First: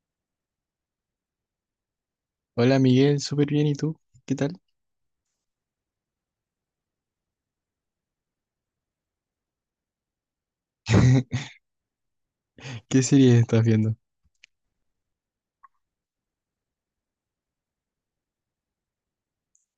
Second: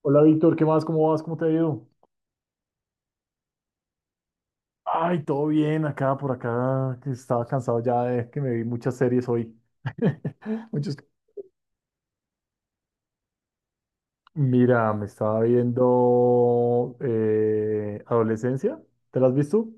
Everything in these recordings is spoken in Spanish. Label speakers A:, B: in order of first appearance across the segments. A: Hola Víctor, ¿qué más? ¿Cómo vas? ¿Cómo te ha ido?
B: Hola Miguel, súper bien, ¿y tú? ¿Qué tal?
A: Ay, todo bien acá, por acá, que estaba cansado ya de que me vi muchas series hoy. Muchos...
B: ¿Qué serie estás viendo?
A: Mira, me estaba viendo Adolescencia, ¿te la has visto?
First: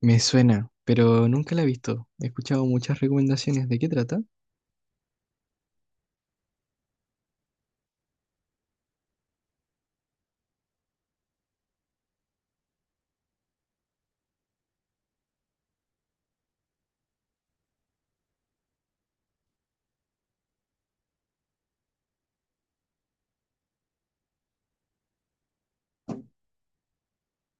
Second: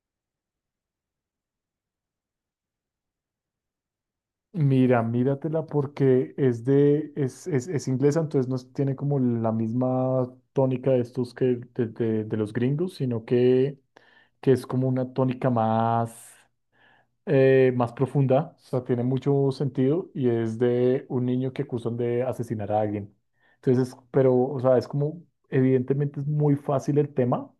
B: Me suena, pero nunca la he visto. He escuchado muchas recomendaciones. ¿De qué trata?
A: Mira, míratela porque es inglesa, entonces no es- tiene como la misma tónica de estos que de los gringos, sino que es como una tónica más más profunda, o sea, tiene mucho sentido y es de un niño que acusan de asesinar a alguien. Entonces, pero, o sea, es como, evidentemente es muy fácil el tema,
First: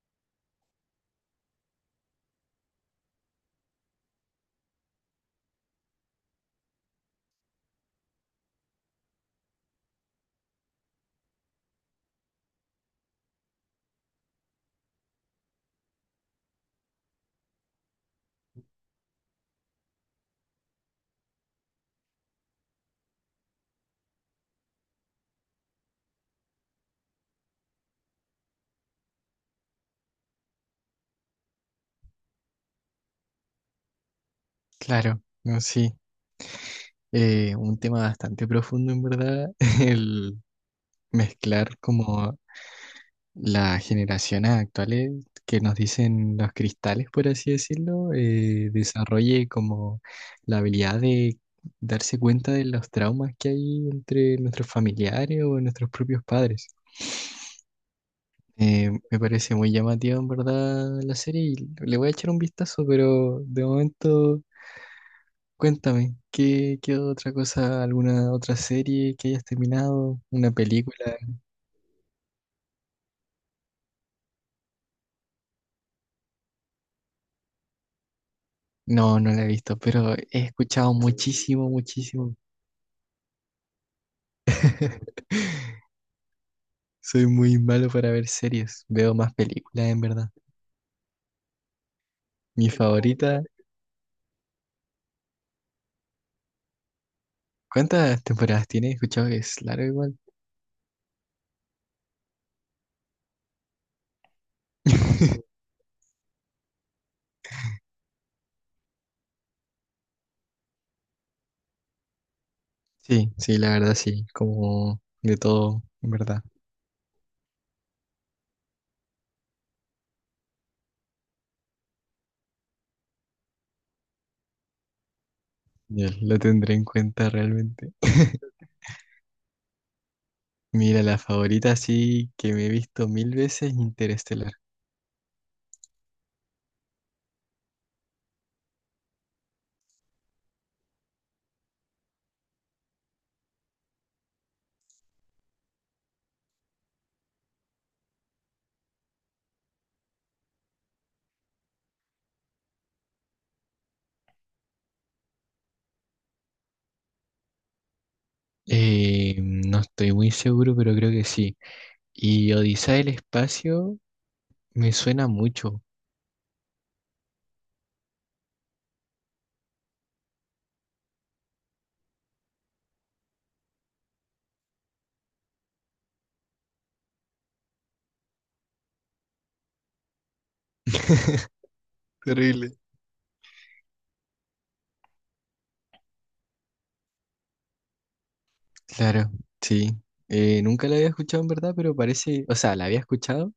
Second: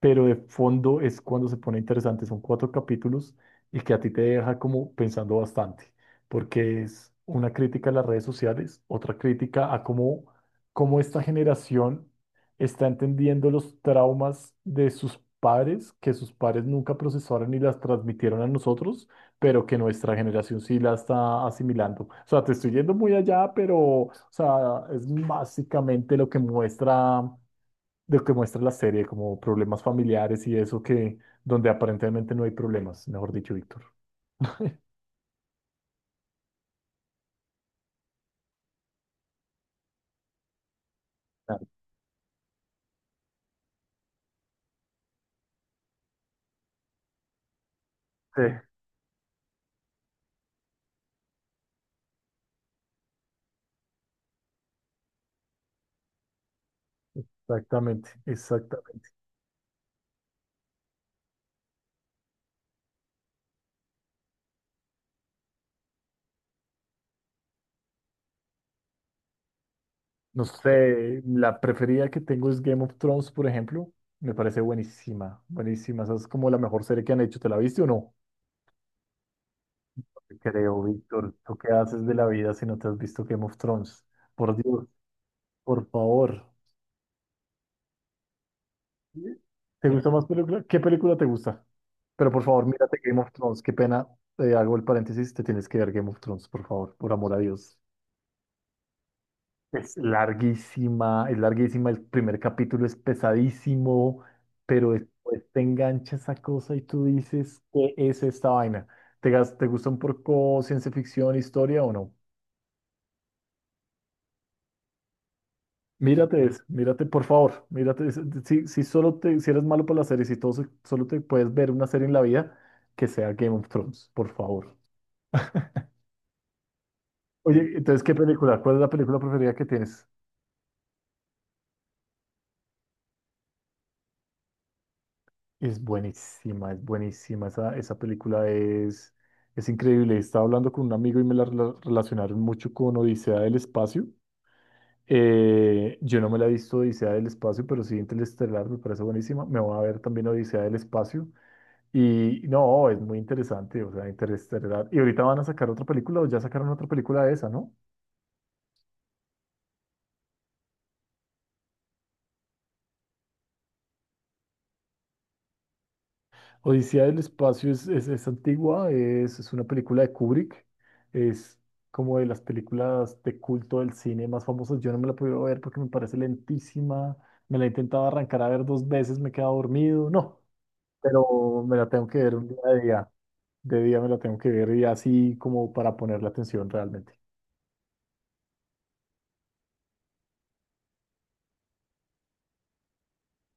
A: pero de fondo es cuando se pone interesante. Son 4 capítulos y que a ti te deja como pensando bastante, porque es una crítica a las redes sociales, otra crítica a cómo esta generación está entendiendo los traumas de sus padres, que sus padres nunca procesaron y las transmitieron a nosotros, pero que nuestra generación sí la está asimilando. O sea, te estoy yendo muy allá, pero, o sea, es básicamente lo que muestra la serie, como problemas familiares y eso que, donde aparentemente no hay problemas, mejor dicho, Víctor.
B: Claro, no, sí. Un tema bastante profundo, en verdad, el
A: Ah,
B: mezclar como las generaciones actuales que nos dicen los cristales, por así decirlo,
A: sí,
B: desarrolle como la habilidad de darse cuenta de los traumas que hay entre nuestros familiares o nuestros propios padres.
A: exactamente, exactamente.
B: Me parece muy llamativo en verdad la serie y le voy a echar un vistazo, pero de momento cuéntame, ¿ qué otra cosa, alguna otra serie que hayas terminado?
A: No
B: ¿Una película?
A: sé, la preferida que tengo es Game of Thrones, por ejemplo. Me parece buenísima, buenísima. Esa es como la mejor serie que han hecho. ¿Te la viste o no?
B: No, no la he visto, pero he
A: Creo,
B: escuchado
A: Víctor, ¿tú
B: muchísimo,
A: qué haces de la
B: muchísimo.
A: vida si no te has visto Game of Thrones? Por Dios. Por favor.
B: Soy muy malo para ver series, veo
A: ¿Sí?
B: más películas
A: ¿Te
B: en
A: gusta más
B: verdad.
A: película? ¿Qué película te gusta? Pero por favor,
B: Mi
A: mírate Game of
B: favorita,
A: Thrones. Qué pena. Hago el paréntesis. Te tienes que ver Game of Thrones, por favor, por amor a Dios.
B: ¿cuántas temporadas tiene? He escuchado que es largo
A: Es
B: igual.
A: larguísima, es larguísima. El primer capítulo es pesadísimo, pero después te engancha esa cosa y tú dices, ¿qué es esta vaina? ¿Te, te gusta un poco ciencia ficción, historia o no?
B: Sí, sí, la verdad sí, como de todo, en
A: Mírate
B: verdad.
A: eso, mírate, por favor, mírate eso. Si, si eres malo para las series y todo, solo te puedes ver una serie en la vida, que sea Game of Thrones, por favor.
B: Ya, lo tendré en cuenta
A: Oye,
B: realmente.
A: entonces, ¿qué película? ¿Cuál es la película preferida que tienes?
B: Mira, la favorita sí que me he visto mil veces, Interestelar.
A: Es buenísima, es buenísima. Esa película es increíble. Estaba hablando con un amigo y me la relacionaron mucho con Odisea del Espacio. Yo no me la he visto Odisea del Espacio, pero sí Interestelar me parece buenísima. Me voy a ver también Odisea del Espacio. Y no, es muy interesante, o sea, Interestelar. Y ahorita van a sacar otra película, o ya sacaron otra película de esa, ¿no?
B: No estoy muy seguro, pero creo que sí. Y Odisea del Espacio me suena mucho.
A: Odisea del Espacio es antigua, es una película de Kubrick, es como de las películas de culto del cine más famosas. Yo no me la he podido ver porque me parece lentísima, me la he intentado arrancar a ver dos veces, me he quedado dormido, no, pero me la tengo que ver un día
B: Terrible.
A: de día, de día me la tengo que ver y así como para ponerle atención realmente.
B: Claro, sí. Nunca la había escuchado en verdad, pero parece, o sea, la había escuchado,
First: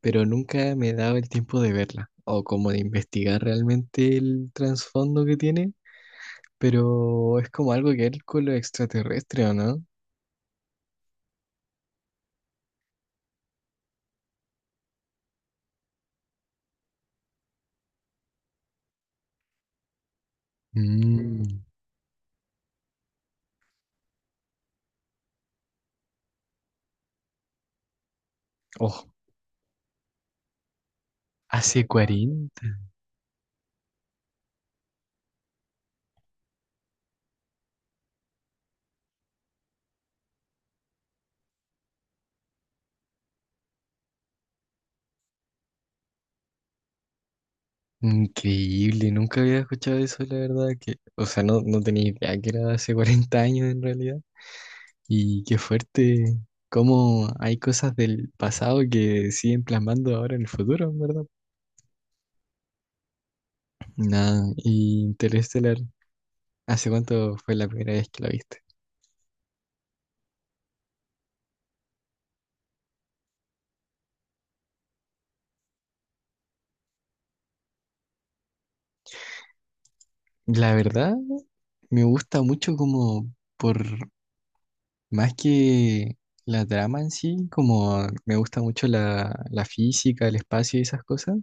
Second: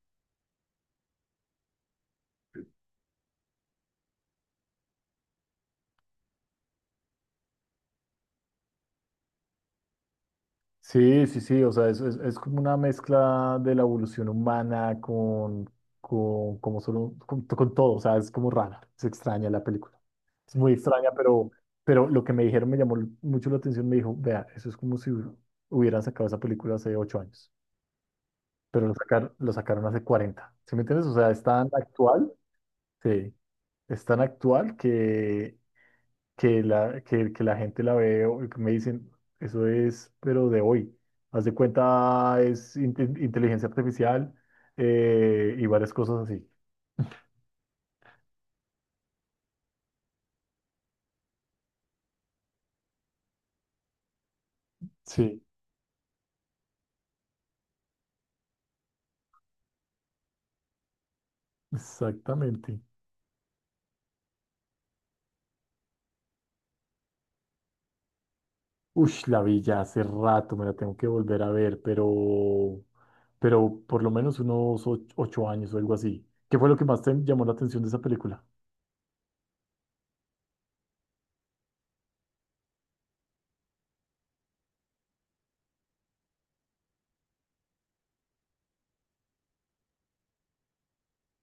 B: pero nunca me he dado el tiempo de verla o como de investigar realmente el trasfondo que tiene, pero es como algo que ver con lo extraterrestre, ¿o no?
A: Sí, sí, sí, o sea, es como una mezcla de la evolución humana con, como solo, con todo, o sea, es como rara, es extraña la película. Es muy extraña,
B: Mm.
A: pero lo que me dijeron me llamó mucho la atención, me dijo, vea, eso es como si hubieran sacado esa película hace 8 años, pero lo,
B: Oh,
A: sacaron lo sacaron hace 40, ¿sí me entiendes? O sea, es tan
B: hace
A: actual,
B: 40.
A: sí, es tan actual que la gente la ve, o que me dicen, eso es, pero de hoy. Haz de cuenta, es inteligencia artificial, y varias cosas así.
B: Increíble, nunca había escuchado eso, la verdad que, o sea, no, no tenía idea que era hace 40 años en realidad.
A: Sí,
B: Y qué fuerte, cómo hay cosas del pasado que siguen plasmando ahora en el futuro, ¿en verdad?
A: exactamente.
B: Nada, y Interestelar, ¿hace cuánto fue la primera vez que la viste?
A: Uy, la vi ya hace rato, me la tengo que volver a ver, pero por lo menos unos 8 años o algo así. ¿Qué fue lo que más te llamó la atención de esa película?
B: La verdad, me gusta mucho como por más que la trama en sí, como me gusta mucho la física, el espacio y esas cosas.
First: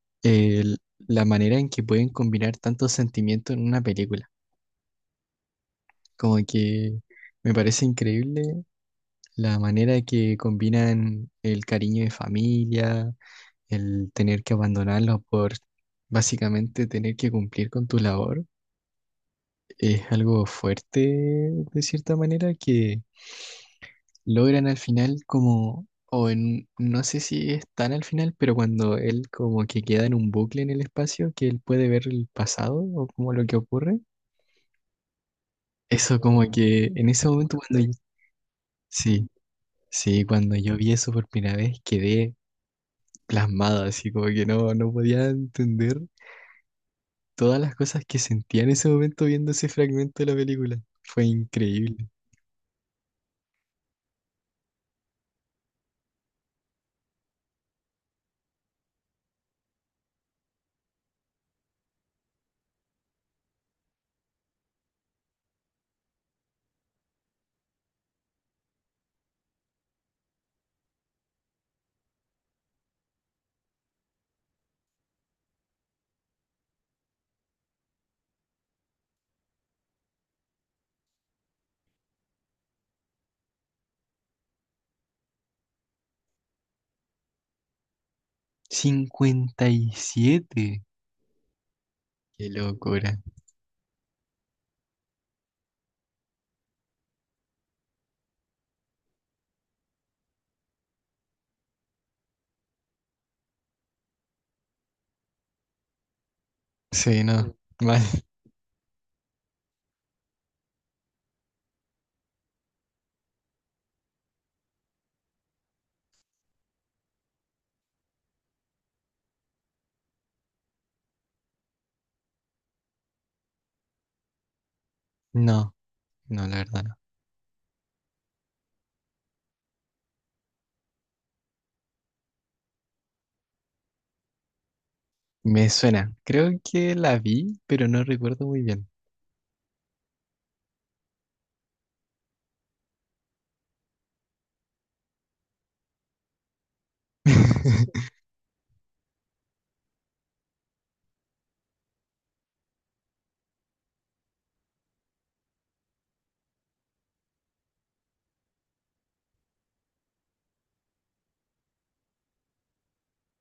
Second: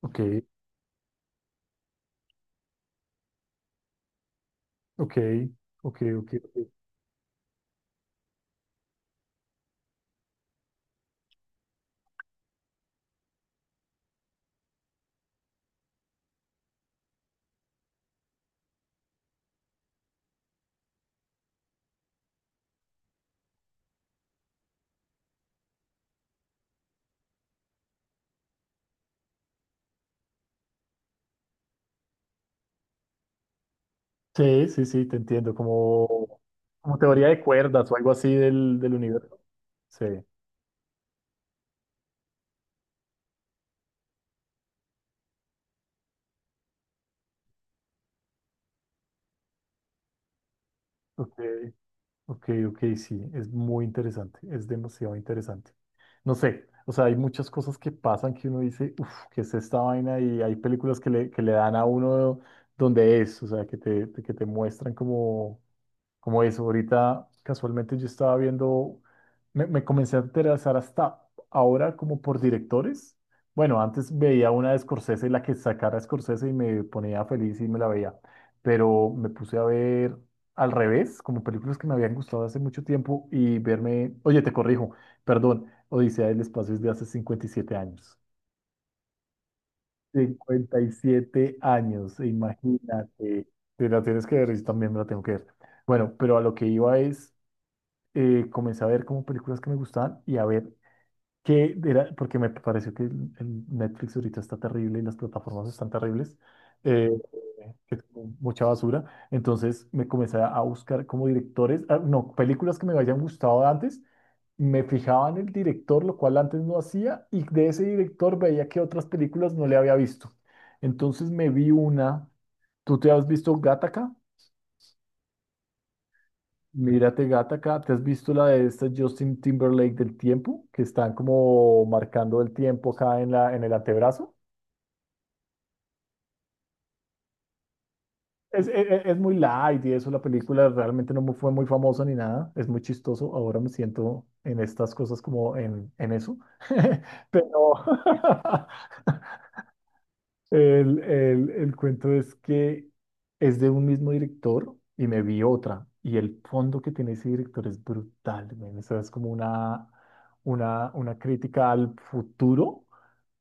A: Ok,
B: el- la manera en que pueden combinar tantos sentimientos en una película.
A: ok, ok, ok.
B: Como
A: Ok.
B: que me parece increíble la manera que combinan el cariño de familia, el tener que abandonarlos por básicamente tener que cumplir con tu labor. Es algo fuerte de cierta manera que logran al final como... O en, no sé si es tan al final, pero cuando él como que queda en un bucle en el espacio, que él puede ver el pasado o como lo que ocurre.
A: Sí, sí, sí, te entiendo,
B: Eso
A: como,
B: como que
A: como
B: en
A: teoría
B: ese
A: de
B: momento cuando
A: cuerdas
B: yo-
A: o algo así del
B: Sí,
A: universo. Sí,
B: sí, cuando yo vi eso por primera vez quedé plasmado, así como que no, no podía entender todas las cosas que sentía en ese momento viendo ese fragmento de la película. Fue
A: ok,
B: increíble.
A: ok, ok, sí, es muy interesante, es demasiado interesante. No sé, o sea, hay muchas cosas que pasan que uno dice, uff, ¿qué es esta vaina? Y hay películas que le dan a uno donde es, o sea, que te muestran como... Como eso, ahorita casualmente yo estaba viendo, me comencé a interesar hasta ahora como por directores. Bueno, antes veía una de Scorsese, la que sacara Scorsese y me ponía feliz y me la veía, pero me puse a ver al revés, como películas que me habían gustado hace mucho tiempo y verme, oye, te corrijo, perdón, Odisea del Espacio es de hace 57 años.
B: cincuenta y
A: Cincuenta
B: siete
A: y siete años,
B: Qué locura.
A: imagínate. Te la tienes que ver y también me la tengo que ver. Bueno, pero a lo que iba es comencé a ver como películas que me gustaban y a ver qué era, porque me pareció que el Netflix ahorita está terrible y las plataformas están terribles, eh,
B: Sí, no.
A: que es
B: Mal.
A: como mucha basura. Entonces me comencé a buscar como directores, ah, no, películas que me hayan gustado antes, me fijaba en el director, lo cual antes no hacía, y de ese director veía que otras películas no le había visto. Entonces me vi una, ¿tú te has visto Gattaca?
B: No, no, la verdad no.
A: Mírate, gata, acá. ¿Te has visto la de esta Justin Timberlake del tiempo? Que están como marcando el tiempo acá en en el antebrazo.
B: Me suena. Creo que la vi, pero no recuerdo muy
A: Es, es,
B: bien.
A: es muy light y eso, la película realmente no mu- fue muy famosa ni nada. Es muy chistoso. Ahora me siento en estas cosas como en eso. Pero, El cuento es que es de un mismo director y me vi otra. Y el fondo que tiene ese director es brutal, men. O sea, es como una crítica al futuro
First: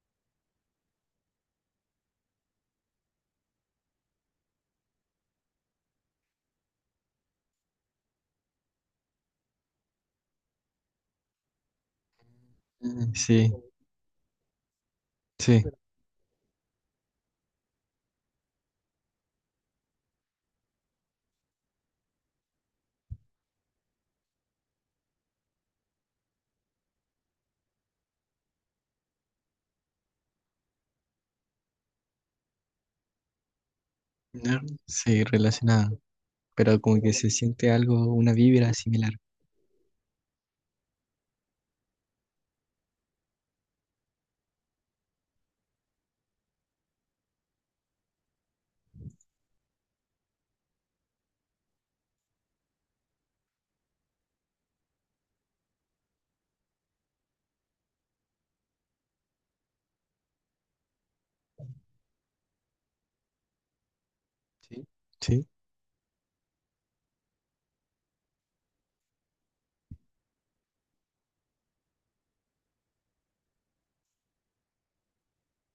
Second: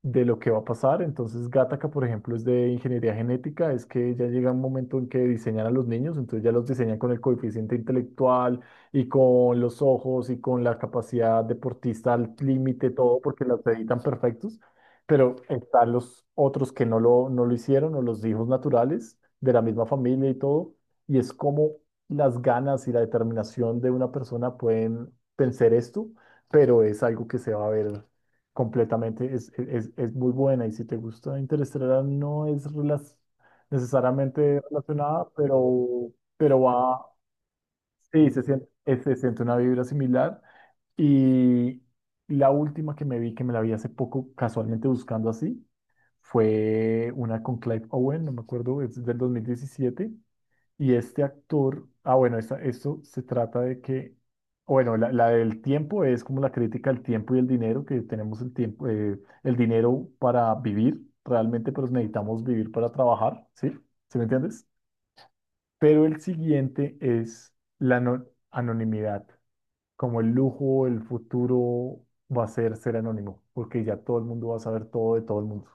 A: de lo que va a pasar. Entonces, Gattaca, por ejemplo, es de ingeniería genética, es que ya llega un momento en que diseñan a los niños, entonces ya los diseñan con el coeficiente intelectual y con los ojos y con la capacidad deportista al límite,
B: Mm,
A: todo, porque
B: sí,
A: las editan perfectos. Pero
B: sí.
A: están los otros que no lo hicieron, o los hijos naturales de la misma familia y todo. Y es como las ganas y la determinación de una persona pueden pensar esto, pero es algo que se va a ver. Completamente, es muy buena y si te gusta Interestelar no es necesariamente
B: No, sí,
A: relacionada,
B: relacionada.
A: pero
B: Pero como
A: va,
B: que se siente algo,
A: sí,
B: una vibra similar.
A: se siente una vibra similar. Y la última que me vi, que me la vi hace poco casualmente buscando así, fue una con Clive Owen, no me acuerdo, es del 2017 y este actor, ah, bueno, esto se trata de que, bueno, la del tiempo es como la crítica al tiempo y el dinero, que tenemos el tiempo, el dinero para vivir realmente, pero necesitamos vivir para trabajar, ¿sí? ¿Sí me entiendes?
B: Sí. Sí,
A: Pero el siguiente es la anonimidad, como el lujo, el futuro va a ser ser anónimo, porque ya todo el mundo va a saber todo de todo el mundo.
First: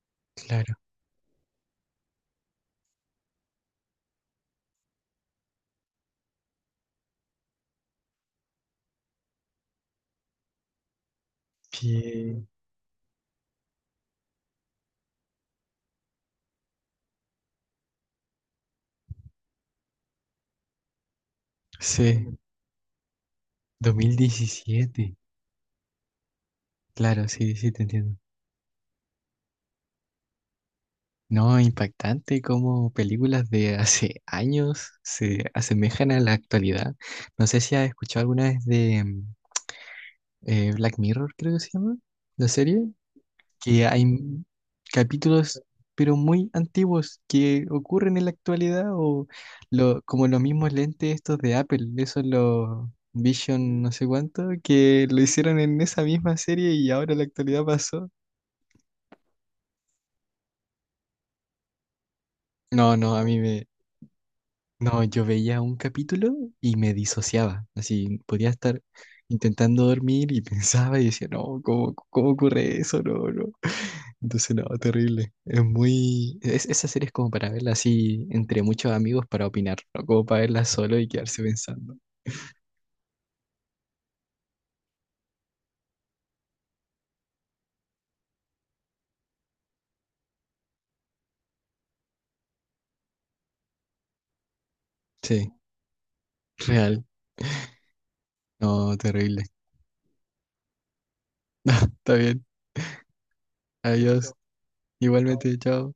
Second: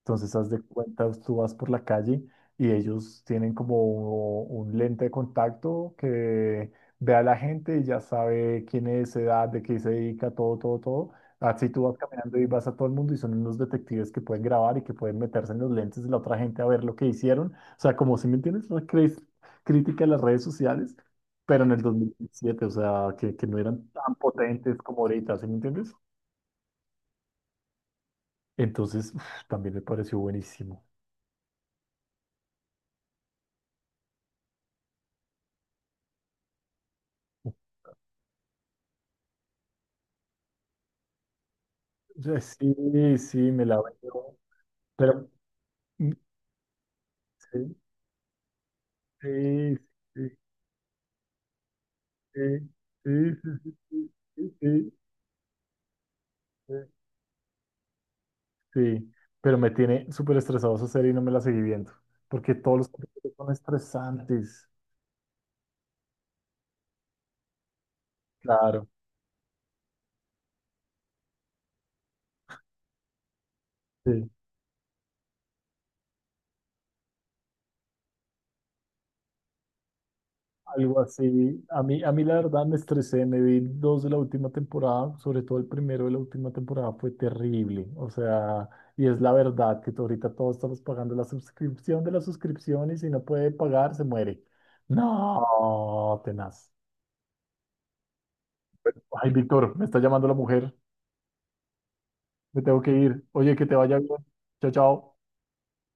A: Entonces, haz de
B: claro.
A: cuenta, tú vas por la calle y ellos tienen como un lente de contacto que ve a la gente y ya sabe quién es, edad, de qué se dedica, todo, todo, todo. Así tú vas caminando y
B: Bien.
A: vas a todo el mundo y son unos detectives que pueden grabar y que pueden meterse en los lentes de la otra gente a ver lo que hicieron. O sea, como si me entiendes, una crítica a las redes sociales, pero en el
B: Sí,
A: 2017, o sea, que no eran tan potentes como
B: 2017.
A: ahorita, ¿sí me entiendes?
B: Claro, sí, sí, te entiendo.
A: Entonces, uf, también me pareció buenísimo.
B: No, impactante cómo películas de hace años se asemejan a la actualidad. No sé si has escuchado alguna vez de Black Mirror, creo que se llama,
A: Yo
B: la serie.
A: sí, sí, me la
B: que hay
A: veo.
B: m-
A: Pero
B: capítulos,
A: mm,
B: pero muy antiguos, que
A: sí,
B: ocurren en la actualidad, o
A: sí,
B: lo, como
A: sí,
B: los mismos lentes estos de Apple, esos
A: sí,
B: los
A: sí, sí,
B: Vision no sé
A: sí,
B: cuánto,
A: sí, sí,
B: que lo hicieron en esa misma serie
A: sí,
B: y ahora en la actualidad pasó.
A: sí. Pero me tiene súper estresado esa serie y no me la seguí viendo. Porque todos los
B: No, no, a
A: capítulos
B: mí
A: son
B: me...
A: estresantes.
B: No, yo veía un capítulo y me disociaba, así podía estar
A: Claro.
B: intentando dormir y pensaba y decía, no, ¿cómo, cómo ocurre eso? No, no.
A: Sí.
B: Entonces, no, terrible. Es muy. Es, esa serie es como para verla así entre muchos amigos para opinar, no como para verla solo
A: Algo
B: y quedarse
A: así.
B: pensando.
A: A mí la verdad me estresé, me vi dos de la última temporada, sobre todo el primero de la última temporada fue terrible. O sea, y es la verdad que ahorita todos estamos pagando la suscripción de la suscripción y si no puede pagar, se muere.
B: Sí,
A: No, tenaz.
B: real. No,
A: Ay,
B: terrible.
A: Víctor, me está llamando la mujer.
B: Está bien.
A: Me tengo que ir. Oye, que te vaya bien.
B: Adiós.
A: Chao, chao.
B: Igualmente, chao.